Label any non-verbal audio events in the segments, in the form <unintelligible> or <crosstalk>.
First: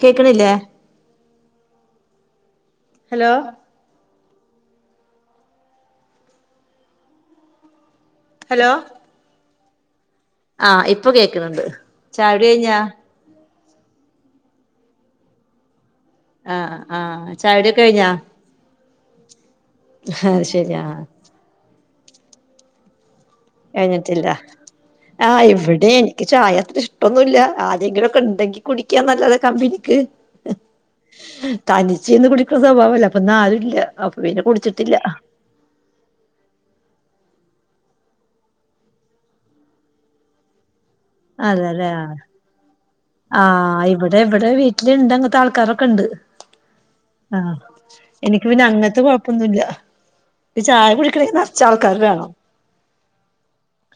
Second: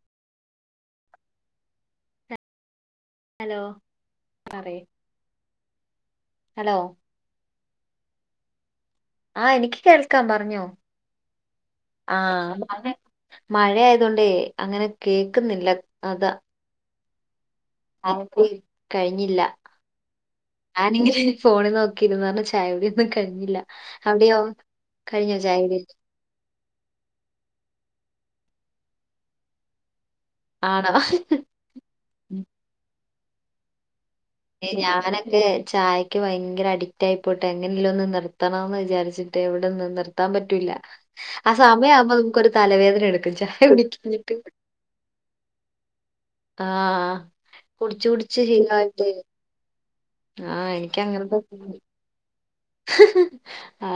കേക്ക്ണില്ലേ? ഹലോ? അറേ hello? Hello? ആഹ് എനിക് കേ ആഹ് ഇപ്പൊ കേക്ക്ണ് ണ്ട് ചായുടി കഴിഞ്ഞാ മഴ്യായതോണ്ടേ അങ്ങനെ കേക്ക്ന്നില്ല അതാ ആഹ് ആഹ് ചായുടിയൊക്കെ കഴിഞ്ഞാ? എനിക്ക് കഴിഞ്ഞില്ല, അത് ശരി ആഹ് ഞാനിങ്ങനെ ഫോണിൽ നോക്കിയിരിന്നൊണ്ട് ചായുടിയൊന്നും ക കെയ്ഞ്ഞിട്ടില്ല കഴിഞ്ഞോ ആഹ് ചായ കുടി ഇവിടെൻക്കീ ചായെത്ര ഇഷ്ടൊന്നുല്ല ആരെങ്കിലു ണ്ടെങ്കി കുടിക്കാൻ നല്ലത കമ്പ്നിക്ക് ആണോ തനിച്ചിന്ന് കുടിക്ക്ണ സ്വഭാവല്ല അപ്പൊന്നാരുല്ല ഞാനൊക്കെ ചായെക്ക് ഭയങ്കര അഡിക്റ്റ് ആയി പോട്ട് എങ്ങനെല്ലോന്ന് നിർത്തണെന്ന് വിചാർച്ചിട്ട് എവിടെന്ന് നിർത്താൻ പറ്റൂല്ല അ സമയവുമ്പോ നമ്മക്കൊരു തലവേ ആ ഇവിടെ ഇവിടെ വീട്ടില്ണ്ട് അങ്ങത്തെ ആൾക്കാരൊക്കെണ്ട്. ആ ആ കുടിച്ചു കുടിച്ച് എനിക്ക് പിന്നെ അങ്ങനത്തെ ശീലമായിട്ട് കൊഴപ്പൊന്നുല്ല ആ പി ചായ കുടിക്കണെങ്കി നറച്ചാൾക്കാരാ അ ആ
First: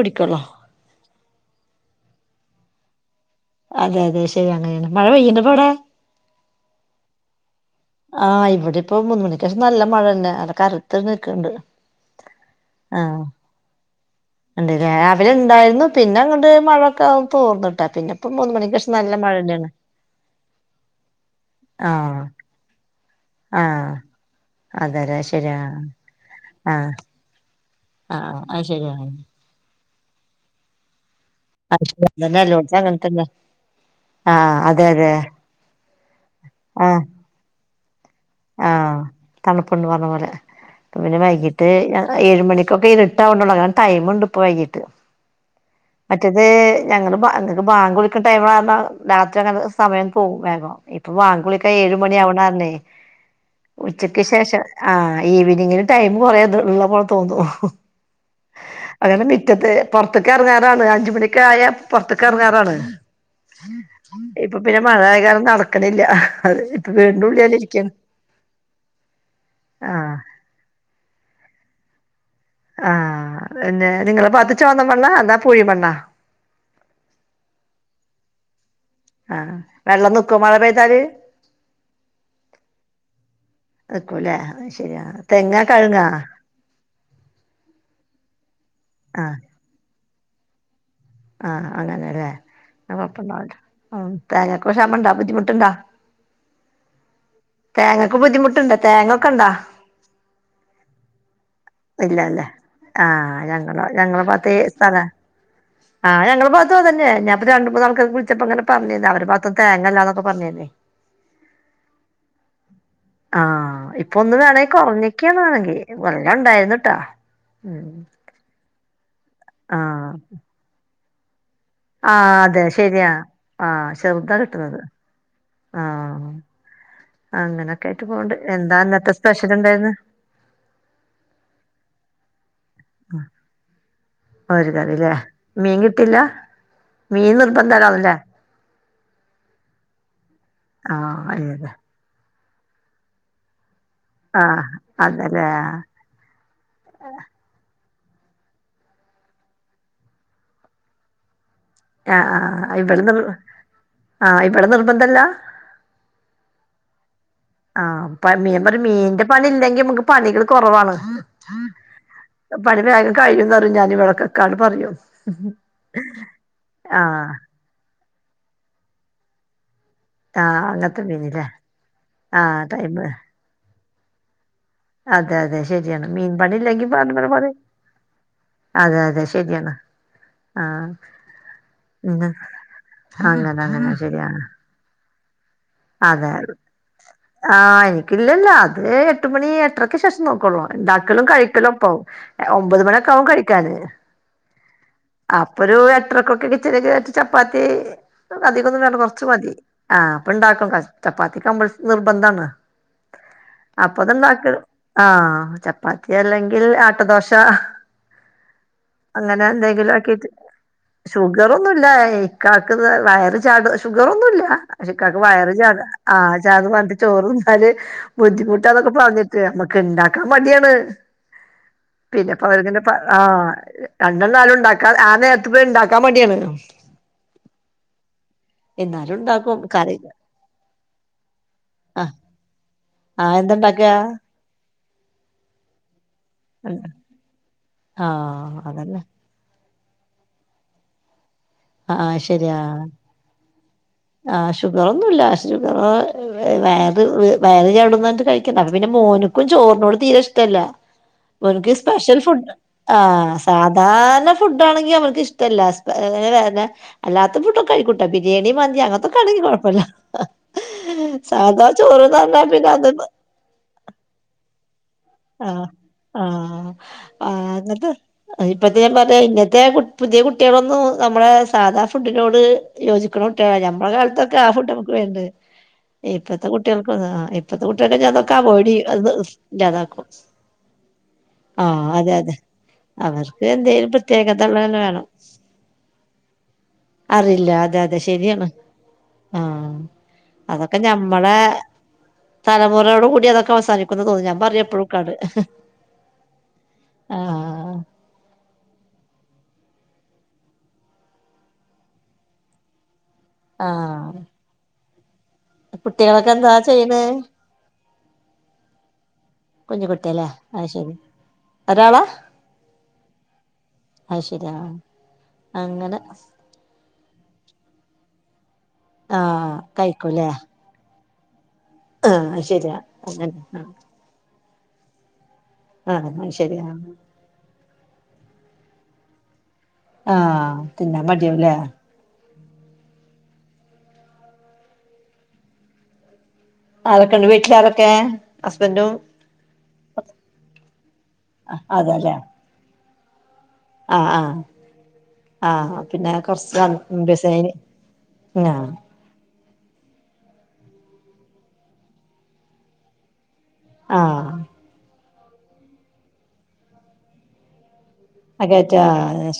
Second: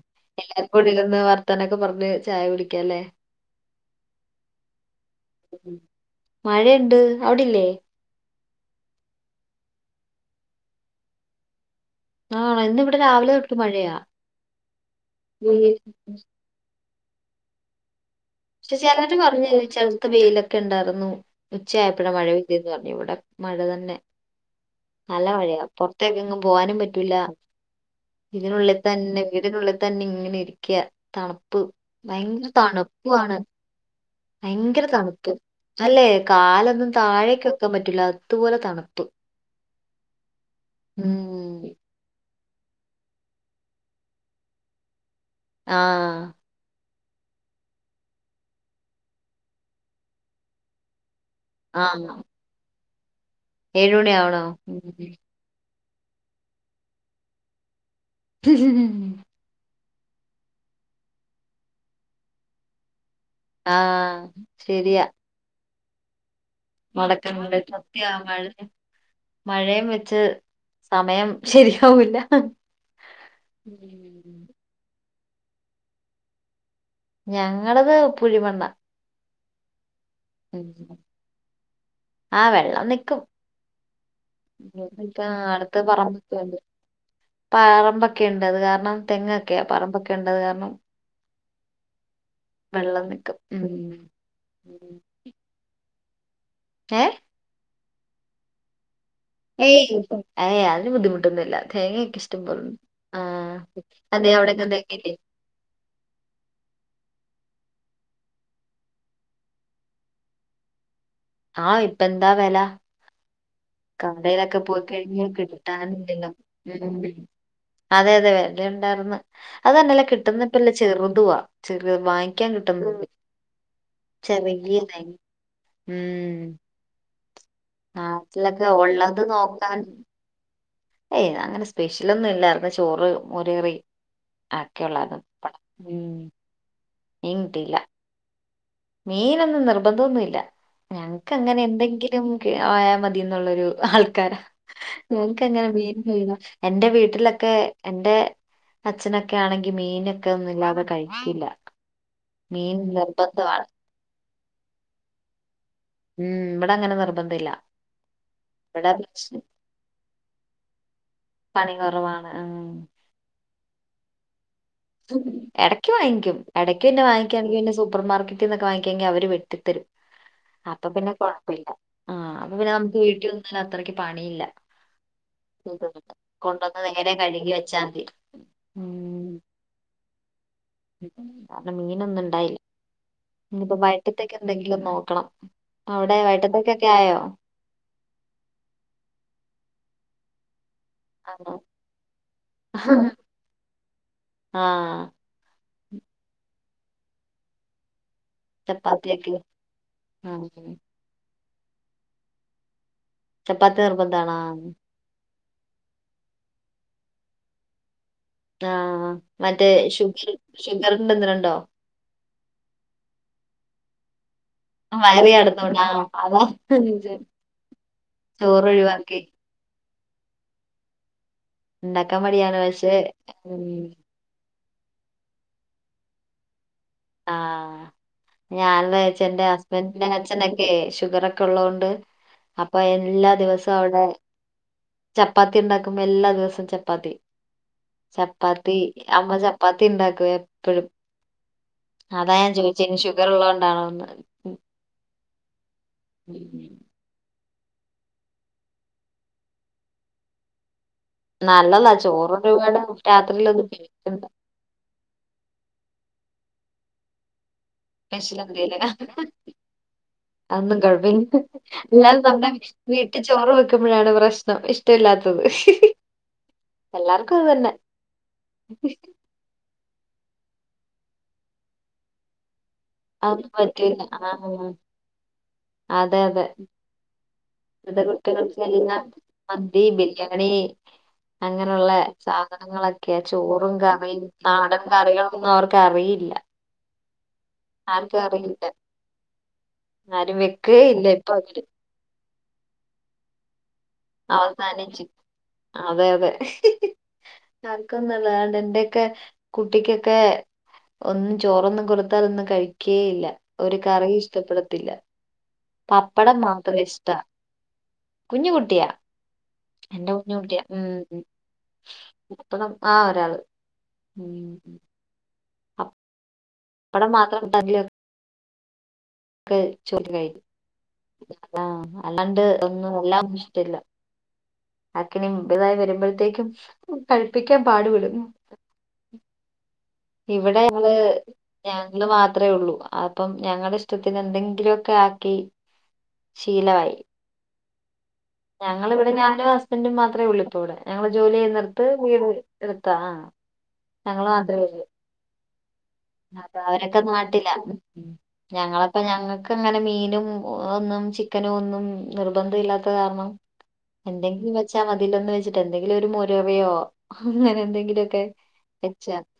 കുടിക്കുള്ളൂ എല്ലർക്കുടില്ന്ന് വർത്താനൊക്കെ പറഞ്ഞിട്ട് ചായ വിളിക്കലേ അതെ അതെ ശരിയാണ് മഴ പെയ്യിണ്ടപ്പവടെ ഉം മഴയുണ്ട് അവിടില്ലേ ആ ഇവിടെ ഇപ്പോ മൂന്ന് മണിക്കേഷം നല്ല മഴണ്ട് കറുത്ത് നിക്ക്‌ണ്ട് ആണ് ഇന്നിവിടെ രാവിലെ തൊട്ട് മഴയാ ഉണ്ട് രാവിലെ വെയിൽ- ഇണ്ടായിരുന്നു പിന്നെ അങ്ങട്ട് മഴൊക്കെ തോർന്ന്ട്ടാ പിന്നെ ഇപ്പം മൂന്ന് പക്ഷെ മണിക്കേഷം നല്ല ചിലര് മഴ പറഞ്ഞു തന്നെയാണ് ചെൽത്ത് വെയിലൊക്കെ ഉണ്ടായിർന്നു ഉച്ചയപ്പോഴ ആഹ് മഴ പെയ്തെന്ന് പറഞ്ഞു ഇവിടെ മഴ ആഹ് തന്നെ അതെല്ലേ നല്ല ശരിയാ മഴയാ പൊറത്തേക്കെങ്ങും പോവാനും ആഹ് പറ്റൂല ആഹ് അത് ഇതിനുള്ളിൽ ശരിയാ തന്നെ വീടിനുള്ളിൽ തന്നെ ഇങ്ങനെ ഇരിക്ക്യ തണുപ്പ് അത് ശരി അതന്നെ ഭയങ്കര എല്ലോട്ത്തും തണു അങ്ങനെ തന്നെ പ്പാണ് ആഹ് ഭയങ്കര അതെ അതെ തണുപ്പ് അല്ലേ കാലൊന്നും ആഹ് താഴേക്ക ക്കാൻ പറ്റില്ല അതുപോലെ ആഹ് തണുപ്പ് പറഞ്ഞ പോലെ ഇന്ന് ഉം പിന്നെ വൈകിട്ട് ഏഴ് മണി ഇപ്പൊക്കെ ഇരിട്ടാവണൊള്ളൂ അങ്ങനെ ടൈമുണ്ട് ഇപ്പൊ വൈകിട്ട് ആഹ് മറ്റത് ഞങ്ങള് ഞങ്ങള്ക്ക് ബാ ബാങ്കുളിക്ക്‌ണ ടൈമ് ലറഞ്ഞാ രാത്രി നങ്ങക്ക്‌ സമയം പോകും വേഗം ബാങ്കുളിക്ക ഏഴു ആഹ് മണി ആവ്ണ് <unintelligible> ഏഴ് ഉച്ചക്ക് മണിയാവണോ ശേഷം ആ ഈവനിങ്ങും ടൈം കൊറേത് ഉള്ളപ്പോലെ തോന്നു അങ്ങനെ മിറ്റത് പുറത്ത്ക്കിറങ്ങാറാണ് അഞ്ച് മണിക്കായ പുറത്ത്ക്കിറങ്ങാറാണ് ആഹ് ഇപ്പൊ പിന്നെ ശരിയാ മഴയ കാലം നടക്കണില്ല അത് ഇപ്പ വീടിന്റുള്ളിലെന്നെ നടക്കുന്നുണ്ട് ഇരിക്കും സത്യാ മഴ മഴയും വെച്ച് സമയം ശരിയാവൂല്ല ആ പിന്നെ നിങ്ങള പാത്ത് ചോണ മണ്ണാ അതോ പുഴി മണ്ണാ ഞങ്ങളത് പുഴിമണ്ണ ആ വെള്ളം നിക്കോ മഴ പെയ്താല് ആ വെള്ളം നിക്കും നിക്കൂല്ലേ അത് ശരി ആ തെങ്ങാ അടുത്ത കഴുങ്ങാ പറമ്പക്കണ്ട് <unintelligible> പറമ്പൊക്കെയിണ്ട് അത് കാരണം ആഹ് തെങ്ങൊക്കെയാ പറമ്പൊക്കെഇണ്ട്ത് കാരണം ആ അങ്ങനെലെ വെള്ളം നമ്മ പ്പ നിക്കും നാ ഉം ഉ തേങ്ങക്ക്‌ ശാമണ്ട ബുദ്ധിമുട്ട്ണ്ടാ ഏ തേങ്ങക്ക് ബുദ്ധിമുട്ടുണ്ട തേങ്ങ ഏയ് ഏ അയിന് ബുദ്ധിമുട്ടൊന്നുംല്ല തേങ്ങൊക്കെ ഇല്ലല്ലേ ഇഷ്ടംപോല ആ ആഹ് ഞങ്ങള അ അവിടന്ത തെങ്ങില്ലെ ആ രണ്ടൂന്ന് നാത്ത് അതന്നെ ഞാപ്പൊ രണ്ട മൂന്നാക്ക്‌ വിളിച്ചപ്പോ ഇങ്ങനെ പറഞ്ഞിനു അവരെ ബാത്ത് തേങ്ങല്ലാന്നൊക്കെ പറഞ്ഞിനു ആ ഇപ്പ എന്താ വില ആ ഇപ്പ ഒന്ന് വേണെങ്കിൽ കുറഞ്ഞക്കാ വാണെങ്കി കിട്ടാനില്ലല്ലോ നല്ലൊ ഉണ്ടായിനുട്ടാ ഉം അതെ അതെ വല ഉണ്ടായിർന്ന് അത് തന്നെല്ല ആഹ് കിട്ടുന്നപ്പല്ല ചെറുതുവാ ചെർ ആഹ് വാങ്ങിക്കാ അതെ കിട്ടുന്ന് ശരിയാ ആഹ് ചെറുതാ കിട്ടുന്നത് ചെറങ്ങി ആഹ് ഉം അങ്ങനൊക്കെ ആയിട്ട് പോവണ്ട് നാട്ടിലൊക്കെ എന്താ ഇന്നത്തെ ഉള്ളത് സ്പെഷ്യൽ നോക്കാൻ ഇണ്ടായിന് ഏയ് അങ്ങനെ സ്പെഷ്യലൊന്നും ഇല്ലായിർന്ന് ചോറ് മോര്കറി മോര് ആക്കെയള്ള കറില്ലേ പ മീൻ കിട്ടില്ല മ്മ് മീൻ നിർബന്ധം ആവുല്ലേ മീനൊന്നും നിർബന്ധതൊന്നുല്ല ആഹ് ഞങ്ങ്ക്ക് അതെ അങ്ങനെ എന്തെങ്കിലും ക്കെ ആയാൽ മതി ന്നുള്ളൊരു ആൾക്കാര ആഹ് അതല്ലേ ങ്ങ്ക്ക്ന്നെ മീൻ തി എന്റെ വീട്ടിലൊക്കെ എന്റെ അച്ഛനൊക്കെ ആണെങ്കി മീനൊക്കെന്നുല്ലാതെ കഴിക്കില്ല മീൻ നിർബന്ധണ് ആ ഇവിടെ നിർബന്ധല്ലാ ഉം ഇവിടെ അങ്ങനെ നിർബ ആഹ് പ്പ മീൻ പണി മീന്റെ പണി ഇല്ലെങ്കി നമുക്ക് പണികൾ കൊറവാണ് പണി കുറവാണ് ഉം പണി വേഗം കഴിയും പറയും ഞാൻ ഇവിടെക്കെ കാളും എടയ്ക്ക് വാങ്ങിക്കും എടക്ക് പിന്നെ ആഹ് വാങ്ങിക്കാ സൂപ്പർ മാർക്കറ്റ് ന്നക്കെ വാങ്ങി കഴിഞ്ഞാൽ അവര് വെട്ടിത്തരും ആഹ് അപ്പൊ അങ്ങനത്തെ പിന്നെ മീനില്ലേ കൊഴപ്പില്ല ആ അപ്പൊ ആഹ് പിന്നെ നമുക്ക് ടൈമ് വീട്ടിവന്നുക അത്രക്ക് പണിയില്ല അതെ അതെ ശരിയാണ് മീൻ പണി കൊണ്ടുവന്ന് ഇല്ലെങ്കി നേരെ പറഞ്ഞ പോലെ കഴുകി വെച്ചാൽ മതി അതെ അതെ ശരിയാണ് ആഹ് കാരണം മീനൊന്നും ഇണ്ടായില്ല അങ്ങനെ ഇനിപ്പോ അങ്ങനെ വൈകിട്ടത്തേക്ക് ശരിയാണ് എന്തെങ്കിലും നോക്കണം അവിടെ അതെ വയറ്റത്തേക്കൊക്കെ ആയോ ആഹ് എനിക്കില്ലല്ല അത് എട്ട് മണി എട്ടരക്ക് ശേഷം നോക്കോള്ളൂ ഉണ്ടാക്കലും ആണോ കഴിക്കലും ഒപ്പാവും ഒമ്പത് മണിയൊക്കെ ആവും കഴിക്കാന് ആ അപ്പൊ ഒരു എട്ടരയ്ക്കൊക്കെ കിച്ചനികേറി ചപ്പാത്തി അധികൊന്നും വേണ്ട കൊറച്ച് ചപ്പാത്തിയൊക്കെ മതി ആഹ് അപ്പൊ ഇണ്ടാക്കും ആ ചപ്പാത്തി <unintelligible> നിർബന്ധാണ് ചപ്പാത്തി നിർബന്ധാണോ അപ്പൊതണ്ടാക്ക ആഹ് ചപ്പാത്തി അല്ലെങ്കിൽ ആട്ടദോശ ആഹ് അങ്ങനെ മറ്റേ എന്തെങ്കിലും ആക്കിട്ട് ഷുഗർ ഷുഗറിന്റെ എന്തിനുണ്ടോ ഷുഗറൊന്നുംല്ല ഇക്കാക്ക് വയറ് ചാട ഷുഗർ ഒന്നുംല്ല ഇക്കാക്ക് വയറ് ചാട കടന്നോണ്ട ആഹ് ആ അതാ ചാടും പറഞ്ഞിട്ട് ചോറന്നാല് ബുദ്ധിമുട്ട് ചോറ് എന്നൊക്കെ ഒഴിവാക്കി പറഞ്ഞിട്ട് ക്ക് ഇണ്ടാക്കാൻ മടിയാണ് ഉണ്ടാക്കാൻ പിന്നെപ്പോ മടിയാണ് അവർക്ക് ഇന്റെ പക്ഷെ ആ ഉം രണ്ടെണ്ണാലും ഉണ്ടാക്ക ആ നേരത്ത് പിന്നെ ഇണ്ടാക്കാൻ മടിയാണ് ആഹ് ഞാനന്താ എന്നാലും വച്ചേ എന്റെ ഉണ്ടാക്കും കറി ഹസ്ബന്റെ അച്ഛൻ ഷുഗർ ഒക്കെ ഉള്ളകൊണ്ട് ആഹ് അപ്പൊ എല്ലാ ആഹ് ദിവസവും എന്താണ്ടാക്കാ അവിടെ ചപ്പാത്തി ഉണ്ടാക്കുമ്പോ എല്ലാ ദിവസവും ചപ്പാത്തി ആഹ് ചപ്പാത്തി അതന്നെ അമ്മ പ്പാത്തി ഉണ്ടാക്കുവെ എപ്പഴും ആഹ് അതാ ഞാൻ ശരിയാ ചോദിച്ചു ഇനി ഷുഗർള്ളത് കൊണ്ടാണോന്ന് ഓ <unintelligible> വയറ് ചാടുപറഞ്ഞിട്ട് കഴിക്കണ്ട അപ്പൊ പിന്നെ മോന്ക്കും ചോറിനോട് തീരെ ഇഷ്ടല്ല ഓനിക്ക് നല്ലതാ സ്പെഷ്യൽ ഫുഡ് ചോറൊരുപാട് ആ രാത്രിയിലൊന്നും കഴിക്കണ്ട. സാധാരണ ഫുഡ് ആണെങ്കി അവ ന്ക്ക് ഇഷ്ടല്ലാത്തെ ഏന്നെ അല്ലാത്ത ഫുഡൊക്കെ കഴിക്കൂട്ട സ്പെഷ്യൽ ബിരിയാണി എന്തേലും മന്തി അങ്ങനത്തൊക്കെ ആണെങ്കി കൊഴപ്പില്ല അതൊന്നും കുഴപ്പില്ല എല്ലാർക്കും നമ്മുടെ പിന്നെ അത് വീട്ടിൽ ചോറ് വെക്കുമ്പോഴാണ് പ്രശ്നം ഇ ഷ്ടട്ടല്ലാത്തത് ആഹ് ആഹ് ആ അങ്ങനത്തെ ഇപ്പത്തെ ഞാൻ പറയാ ഇങ്ങത്തെ പുതിയ കുട്ടികളൊ ന്നും നമ്മുടെ സാധാ ഫുഡിനോട് യോജിക്കണ അതൊന്നും കുട്ടികളല്ല ഞമ്മളെ പറ്റൂല കാലത്തൊക്കെ ആ ഫുഡ് നമുക്ക് വലുതെന്നു അതെ അതെ ഇപ്പഴത്തെ കുട്ടികൾക്കൊ ഇപ്പത്തെ കുട്ടികൾക്ക് കുട്ടികൾക്കെതാവോയ്ഡ് ചെയ്യും എല്ലാം അത് ഇല്ലാതാക്കും <unintelligible> ആഹ് അങ്ങനെയുള്ള അതെ അതെ സാധനങ്ങളൊക്കെ അവർക്ക് ചോറും എന്തേലും കറിയും പ്രത്യേകത ഉള്ളത് തന്നെ നാടൻ വേണം കറികളൊന്നും അവർക്കറിയി ഇല്ല അറിയില്ല അതെ അതെ ശരിയാണ് ആഹ് ആരും അതൊക്കെ വെക്കുകയില്ല ഇപ്പൊ ഞമ്മളെ അവര് തലമുറയോടു കൂടി അതൊക്കെ അവസാനിക്കുന്ന തോന്ന ഞാൻ പറയപ്പോഴും അവസാനിച്ച് അതെ അതെ ആഹ് ആർക്കൊന്നും വേണ്ട എന്റെയൊക്കെ കുട്ടിക്കൊക്കെ ഒന്നും ചോറൊന്നും കൊടുത്താലൊന്നും ഒന്ന് കഴിക്ക ഇല്ല ഒരു കറി ആഹ് ഇഷ്ടപ്പെടത്തില്ല കുട്ടികളൊക്കെ പപ്പടം എന്താ മാത്രം ചെയ്യണ് ഇഷ്ട കുഞ്ഞ് കുട്ടിയാ കുഞ്ഞു എന്റെ കുട്ടിയല്ലേ കുഞ് കുട്ടിയ അത് ഉം ശരി ഒരാളാ പപ്പടം ആ ഒരാള് അത് ശരിയാ ഉം. അങ്ങനെ അടെ മാത്രം ആഹ കഴിക്കുല്ലേ ആഹ അല്ലാണ്ട് ഒന്നും എല്ലാം അങ്ങനെ ആഹ് ഇഷ്ട്ടല്ല ആഹ് അത് ശരിയാ <unintelligible> പാട്പ്പെടും ഉം ആഹ് ഇവിടെ ഞങ്ങള് തിന്നാൻ മടിയാവുല്ലേ ഞങ്ങൾ മ അത്രേ ഉള്ളൂ അപ്പം ഞങ്ങടെ ഇഷ്ടത്തിന് എന്തെങ്കിലൊക്കെ ആക്കി ആരക്കണ്ട് വീട്ടില് ആരൊക്കെ ഹസ്ബൻഡും ഞങ്ങലിവിടെ ഞാനും ഹസ്ബന്റും മാത്രയൊള്ളൂ ഇപ്പ ഇവിടെ ഞങ്ങള് ജോലി ചെയ്യുന്നട്ത്ത് വീ അതെല്ലേ <inaudible> താ ഞങ്ങളു മാത്ര <unintelligible> ആഹ അപ്പൊ അവരൊക്കെ നാട്ടില ആഹ് ഞങ്ങളപ്പ ഞങ്ങക്ക് അങ്ങനെ മീനും ഒന്നും ചിക്കനോ ഒന്നും നിർബന്ധയില്ലാത്ത കാരണം ആഹ് എന്തെങ്കിലും വെച്ചാ മ തിലൊന്ന് വെച്ചിട്ട് എന്തെങ്കിലും ഒരു മുരവയോ അങ്ങനെ എന്തെങ്കിലൊ ആ കേറ്റാ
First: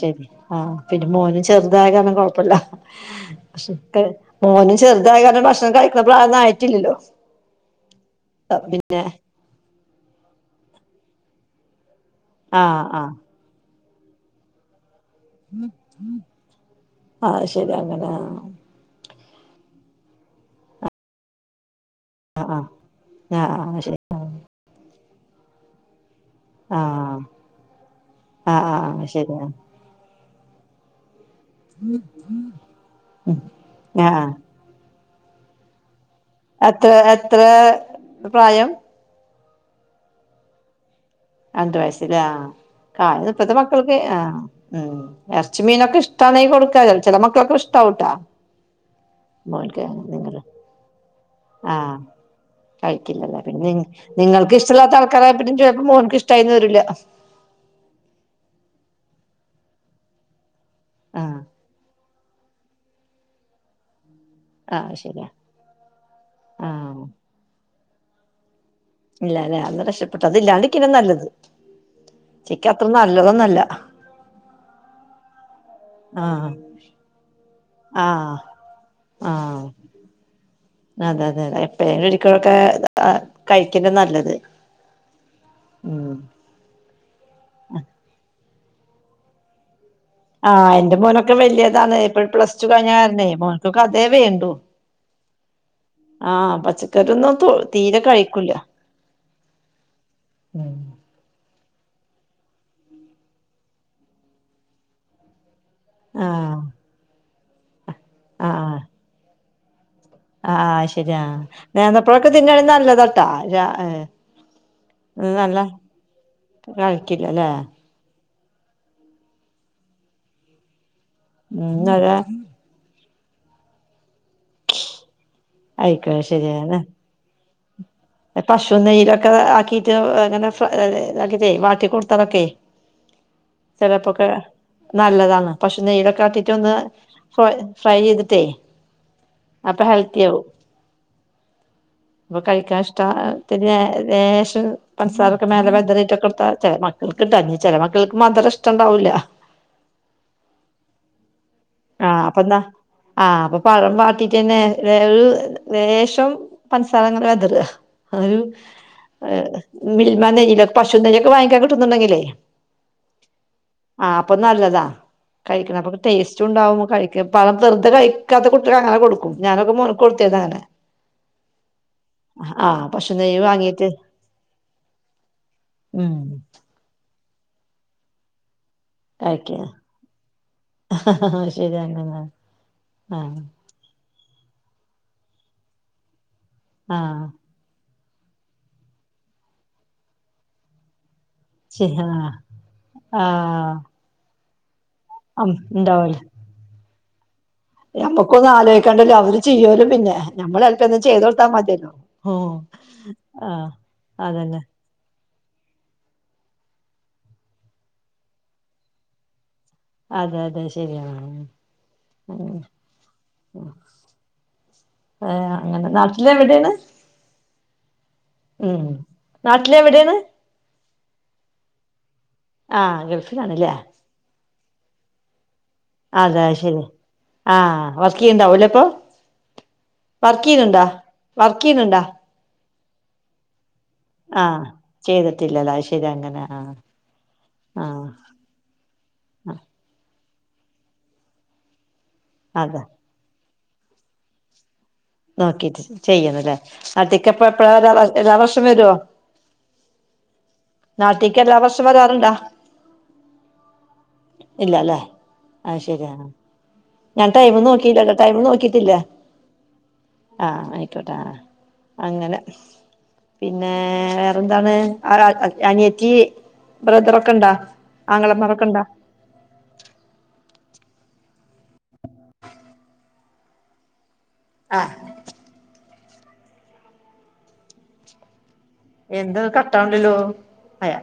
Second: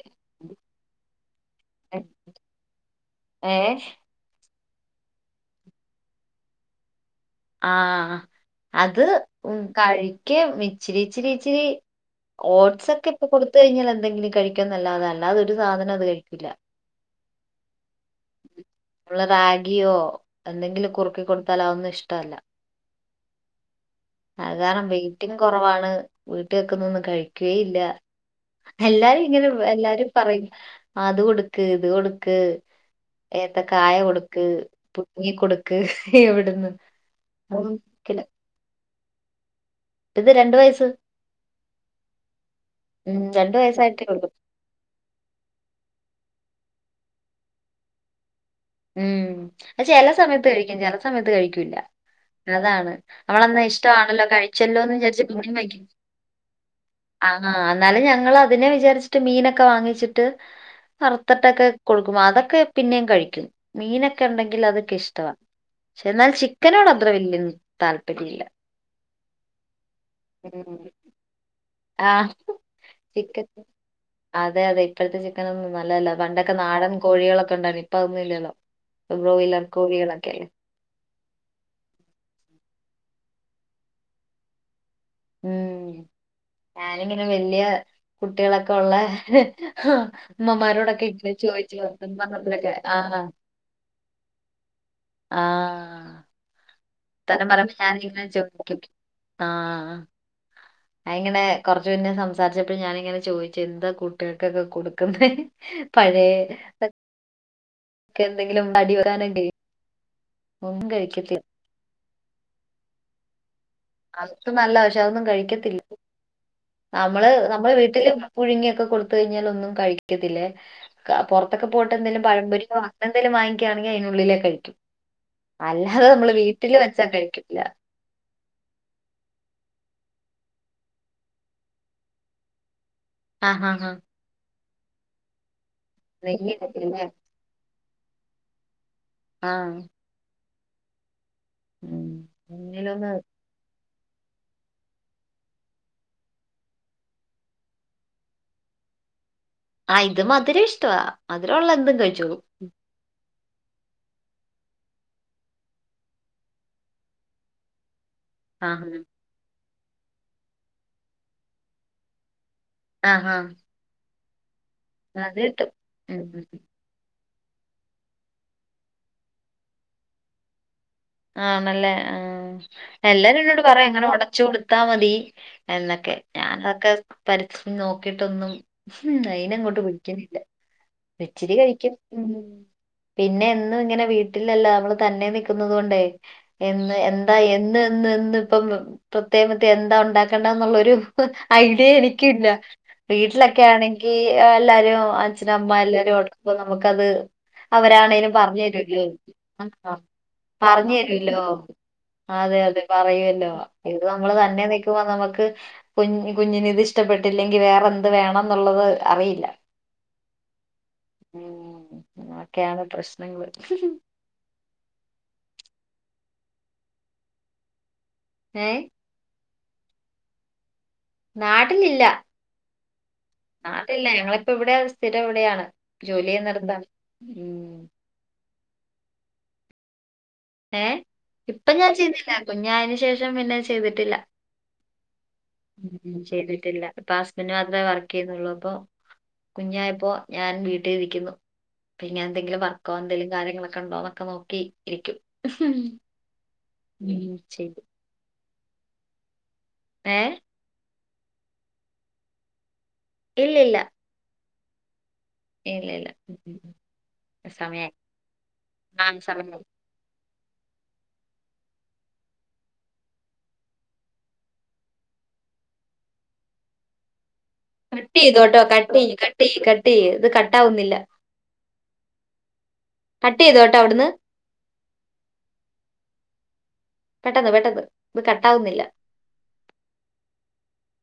ശരി ആഹ പിന്നെ മോന് ചെറുതായ കന്നും കൊഴപ്പില്ല ഏഹ് <unintelligible> മോനും ചെറുതായ കാരണം ഭക്ഷണം കഴിക്കണ പ്രായൊന്നും ആയിട്ടില്ലല്ലോ ആഹ അത് പിന്നെ ഉം കഴിക്കും ഇച്ചിരി ഇച്ചിരി ഇച്ചിരി ആഹ് ഓട്ട്സ് ഒക്കെ ആഹ് ഇപ്പൊ കൊടുത്ത കഴിഞ്ഞാൽ എന്തെങ്കിലും കഴിക്കോ എന്നല്ലാതല ല്ലാതൊരു സാധനം അത് കഴിക്കില്ല ആഹ ശരി അങ്ങനാ രിയോ എന്തെിലും കുറുക്കി കൊടുത്താൽ അതൊന്നും ഇഷ് ആഹ ആഹ ആഹ ആഹ് ആ ശരി റ്റും കൊറവാണ് വീട്ട് വെക്കുന്നന്നും ആഹ് കഴിക്കേം ഇല്ല ആഹ് ആഹ് എല്ലാരും ശരി ഇങ്ങനെ വെ ആഹ് എല്ലാരും പറയും അത് കൊടുക്ക് ഇത് കൊടുക്ക് ഏത്തക്കായ ആഹ് കൊടുക്ക് പു നീ കൊടുക്ക് ഹിഹിഹി എവിടന്ന് എത്ര എത്ര <inaudible> പ്രായം ഇത് രണ്ട് വയസ്സ് രണ്ടു വയസ്സിലെ ക ഉം ഇപ്പത്തെ രണ്ട് മക്കൾക്ക് വയസ്സായിട്ടേ ആ ഉള്ളൂ ഉം എർച്ചിം മീനൊക്കെ ഇഷ്ട്ട ട്ടാണെ കൊടുക്കാല്ലോ ചില മക്കൾക്ക് ഇഷ്ട്ടാവുട്ടോ ഉം പക്ഷേ ചെല സമയത്ത് കഴിക്കും ചെല സമയത്ത് കഴിക്കൂല്ല ആഹ് അതാണ് കഴിക്കില്ലല്ലേ അവളന്ന പിന്നെ ഇഷ്ടവാണല്ലോ നിങ്ങൾക്ക് കഴിച്ചല്ലോന്ന് ഇഷ്ടമല്ലാത്ത വിചാരിച്ച് ആൾക്കാരായ പിന്നെ പിന്നിം ചിലപ്പോ കഴിക്കും മോൻക്ക് ഇഷ്ടായിന്ന് വരില്ല ആഹ എന്നാലും ഞങ്ങൾ അതിനെ വിചാരിച്ചിട്ട് മീനൊക്കെ വാങ്ങിച്ചിട്ട് ആഹ് അറുത്തട്ടൊക്കെ കൊടുക്കും അതൊക്കെ പിന്നെയും കഴിക്കും മീനൊ ക്ക ഉണ്ടെങ്കിൽ ആഹ് അതൊക്കെ ശരിയാ ഇഷ്ടവാ ക്ഷ എന്നാൽ ആഹ് ചിക്കനോടത്ര വല്യൻ താല്പര്യല്ല ഇല്ലല്ലേ അന്ന് രക്ഷപ്പെട്ടു അത്ല്ലാണ്ട്ക്കന്നെ നല്ലത് ആ ചിക്കൻ അത്ര നല്ലതൊന്നല്ല <unintelligible> അതെ അതെ ഇപ്പോഴത്തെ ചിക്കനൊന്നും നല്ലല്ല ആഹ് പണ്ടൊക്കെ നാടൻ കോഴികളൊക്കെണ്ടായിരുന്നു ഇപ്പൊ അതൊന്നും ഇല്ലല്ലോ ഇപ്പൊ ആഹ ബ്രോയിലർ കോഴികളൊക്കെയല്ലേ. അതെ അതെതെ എപ്പയേലും ഒരിക്കലൊക്കെ കഴിക്കണ്ട നല്ലത് ഉം ഇങ്ങനെ വല്യേ കുട്ടികളൊക്കെ ഒള്ളെ <unintelligible> ഹാ ആഹ് എന്റെ മ്മമാരോടൊക്കെ ഇങ്ങനെ മോനൊക്കെ ചോദിച്ചു വലിയതാണ് ഇപ്പ വർത്താനം പ്ലസ് ടു <unintelligible> കഴിഞ്ഞ ആ ആഹ കാരണേ മോൻക്കൊക്കെ അതേ വേണ്ടു ആഹ് പച്ചക്കറിയൊന്നും ത്തരം പറുമ്പ തീരെ ഞാനിങ്ങനെ കഴിക്കൂല ചോദിക്കും ആ ഞാ ഇങ്ങനെ കൊറച്ചു മുന്നെ സംസാരിച്ചപ്പോ ഞാനിങ്ങനെ ചോദിച്ചു എന്താ കുട്ടികക്കൊക്കെ കൊടുക്കുന്നെ <unintelligible> പഴയ ആഹ് ഒക്കെ എന്തെങ്കിലും ആഹ് <unintelligible> ആഹ് ഒന്നും ശരിയാ കഴിക്കത്തില്ല നേന്ത്രപ്പഴൊക്കെ തിന്നാണെങ്കിൽ നല്ലതാട്ടാ അതൊക്കെ നല്ലാ പക്ഷെ അതൊന്നും നല്ല കഴിക്കത്തില്ല നമ്മള് കഴിക്കില്ലല്ലേ നമ്മള് വീട്ടില് മ്മ പുഴുങ്ങിയൊക്കെ കൊടുത്ത് കഴിഞ്ഞാൽ ഒന്നും കഴിക്കത്തില്ലേ പൊറത്തൊക്കെ പോയിട്ട് ഇന്നലെ എന്തെങ്കിലും പഴമ്പൊരിയോ എന്തേലും വാങ്ങിക്കയാണെങ്കിൽ അതിനുള്ളിലേ കഴിക്കും അല്ലാതെ അയിക്ക നമ്മൾ വീട്ടിൽ ശരിയാണ് വെച്ചാ കഴിക്കു ല്ല പശു നെയയിലൊക്കെ ആക്കീട്ട് അങ്ങനെ ഇതാക്കിട്ടേ വാട്ടി കൊടുത്താലൊക്കെ ആഹ് ആഹ് ആഹ് ചെിലപ്പോൊക്കെ നല്ലതാണ് പശൂനെയിലൊക്കെ നെയ്യ് അകീറ്റ് ഒന്ന് ഇടത്തില്ലേ ഫ്ര ഫ്രൈ ചെയ്തിട്ടേ ആഹ് അപ്പൊ ഹൽത്തിയാവും <inaudible> ന്ന <inaudible> വിശം പഞ്സാറൊക്കെ മേല ലേശം ലേശം പൻസാരഒക്കെമേലെ വെതറിയിട്ടൊക്കെടുത്ത മക്കൾക്ക് ട്ടൊ ചില മക്കൾക്ക് മധുരഇഷ്ടണ്ടാവൂല <inaudible> ആ ഇത മധുരം ഇഷ്ടവാ മധുരം ഉള്ള എന്തും ആഹ് കഴിച്ചോകും അപ്പന്താ ആഹ് അപ്പൊ പഴം വാറ്റീട്ടെന്നെ ലേശം പഞ്സാരങ്ങ വതറുക അഒരു ആഹ് മിൽമ നയിലൊെ പശു നെയല്ലൊക്കെ വാങ്ങിക്കാൻ കിട്ടുന്നുണ്ടെങ്കിലേ - - <unintelligible> ആപൊനല്ലതാ <unintelligible> ചുണ്ടാവും പഴംവെറ്തെ കഴിക്കാത്ത കുട്ടികൾക്ക് അങ്ങനെ കൊടുക്കും ഞാനൊക്കെ മോൾക്ക്കൊടുതെന്ന്അങ്ങനെ ആണല്ലേ ആ പശു എല്ലാരും നെയ്യ് എന്നോട് പറയും വാങ്ങീട്ട് അങ്ങനെ ഉടച്ചു കൊടുത്താ മതി ഉം എന്നൊക്കെ ഞാാന അതൊക്കെ പരി <unintelligible> നോക്കിട്ടൊന്നും ഉം അയിന കഴിക്ക അങ്ങോട്ട് വിളിക്കിനില്ല ഇച്ചിരി കഴിക്ക് ശരിയാണ് ആഹ് പിന്നെ എന്നും ഇങ്ങനെ വീട്ടിലല്ല നമ്മള് തന്നെ നിൽക്കുന്നതുകൊണ്ടേ എന്ന് ആഹ് എന്താഎന്ന് ഇന്ന്ഇന്ന് ഇപ്പം പ്രത്യേ <unintelligible> കത്തെ എന്താ ഉണ്ടാക്കേണ്ടന്നുള്ളരു ഐഡിയ ശരി ആഹ് എനിക്കില്ല വീട്ടിലൊക്കെ ആണെങ്കി എല്ലാരും അച്ഛനും ആഹ് അമ്മ ഉണ്ടാവല്ലോ എല്ലാരും ഓടക്ക്പ <unintelligible> നമുക്കത് അവരാണേലും ഞമ്മക്കൊന്നും പറഞ്ഞു തരുല്ല ആലോയിക്കണ്ടല്ലോ അവര് ചെയ്യോലോ <unintelligible> പിന്നെ ഞമ്മള് ചെലപ്പോ എന്തെങ്കിലും ചെയ്ത് പറഞ്ഞിരുല്ലോ കൊടുത്താ മതിയല്ലോ ഓ അതെ അതെ പറയൂല്ലോ ആഹ് ഇത് നമ്മൾ അതന്നെ തന്നെ നിക്കുമ്പോനമു നമക്ക് കുഞ് കുഞ്ഞിന് ഇത് ഇഷ്ടപ്പെട്ടില്ലെങ്കിൽ വേറെ എന്ത് വേണം എന്നുള്ളത് അറിയില്ല അതെ അതെ <unintelligible> ഉം അതൊക്കെയാണ് പ്രശ്നങ്ങള് <unintelligible> അങ്ങനെ നാട്ടില എവിടൊണ് ഏ ഉം നാട്ടിലെവിടേണ് നാട്ടിലില്ല ആഗൾഫ് അതാണ്ലെ നാട്ടിലില്ല ഞങ്ങളിപ്പോ ഇവിടെ സ്ഥിരം ഇവിടെയാണ് ജോലി അതെ ശരി ചെയ്യുന്നിടത്താണ് ആ ഉം വർക്ക് യിണ്ടോല് പൊ വർക്കിയിണിണ്ട വർക്കിയിണിണ്ട ഞ അയിന് ശേഷം പിന്നെ ചെയ്തിട്ടില്ല ആഹ് ചെയ്തിട്ടില്ലല്ലോ അത് ശരി അങ്ങനെ ആഹ് ചെയ്തിട്ടില്ലപാസ്റ്റ്ന് മാത്രേ വർക്ക് ആഹ് ചെയ്യുന്നുള്ളൂ അപൊ കുഞ്ഞായപ്പോ ഞാൻ വീട്ടിൽ ഇരിക്കുന്നു പിന്നെ ഞാൻ എന്തെങ്കിലും അതെ വർക്കോ എന്തെങ്കിലും കാര്യങ്ങളൊക്കെ ഉണ്ടോ എന്നൊക്കെനോക്കി ഇരിക്കും നോക്കിട്ട് ഉം, ചെയ്യിണ്ലെനാട്ടികിപ്പ് എപ്പഴാ ശരി രാധാരാധാകൃഷ്ണൻ വരുവോ ഏ നാട്ടിക്ക് എല്ലാ വർഷം വരാറുണ്ടാ ഇല്ലിഇല്ല ഇല്ലലേ ഇല്ലെല ഞാൻടൈംനോകിട്ടില്ലട്ട ടൈം നോക്കിട്ടില്ല ആ സമയായി അ ആയിക്കോട്ട ആ അങ്ങനെ പിന്നെ വേറെന്താണ് ആരാ അനിയറത്തി ബ്രദറൊക്കെ ഇണ്ടാ കട്ട് ചെയ്തോട്ടോ ആങ്ങളമാരൊക്കെ ഇണ്ടാ കട്ടയ് കട്ടയ് കട്ടയ് ഇത് കട്ടാവുന്നില്ല കട്ടയ്തോട്ടൊ അവടുന്ന് ആ <unintelligible> പെട്ടെന്ന് പെട്ടെന്ന് ഇത് കട്ടാവുന്നില്ല എന്ത് കട്ടാണില്ലല്ലോ അയാ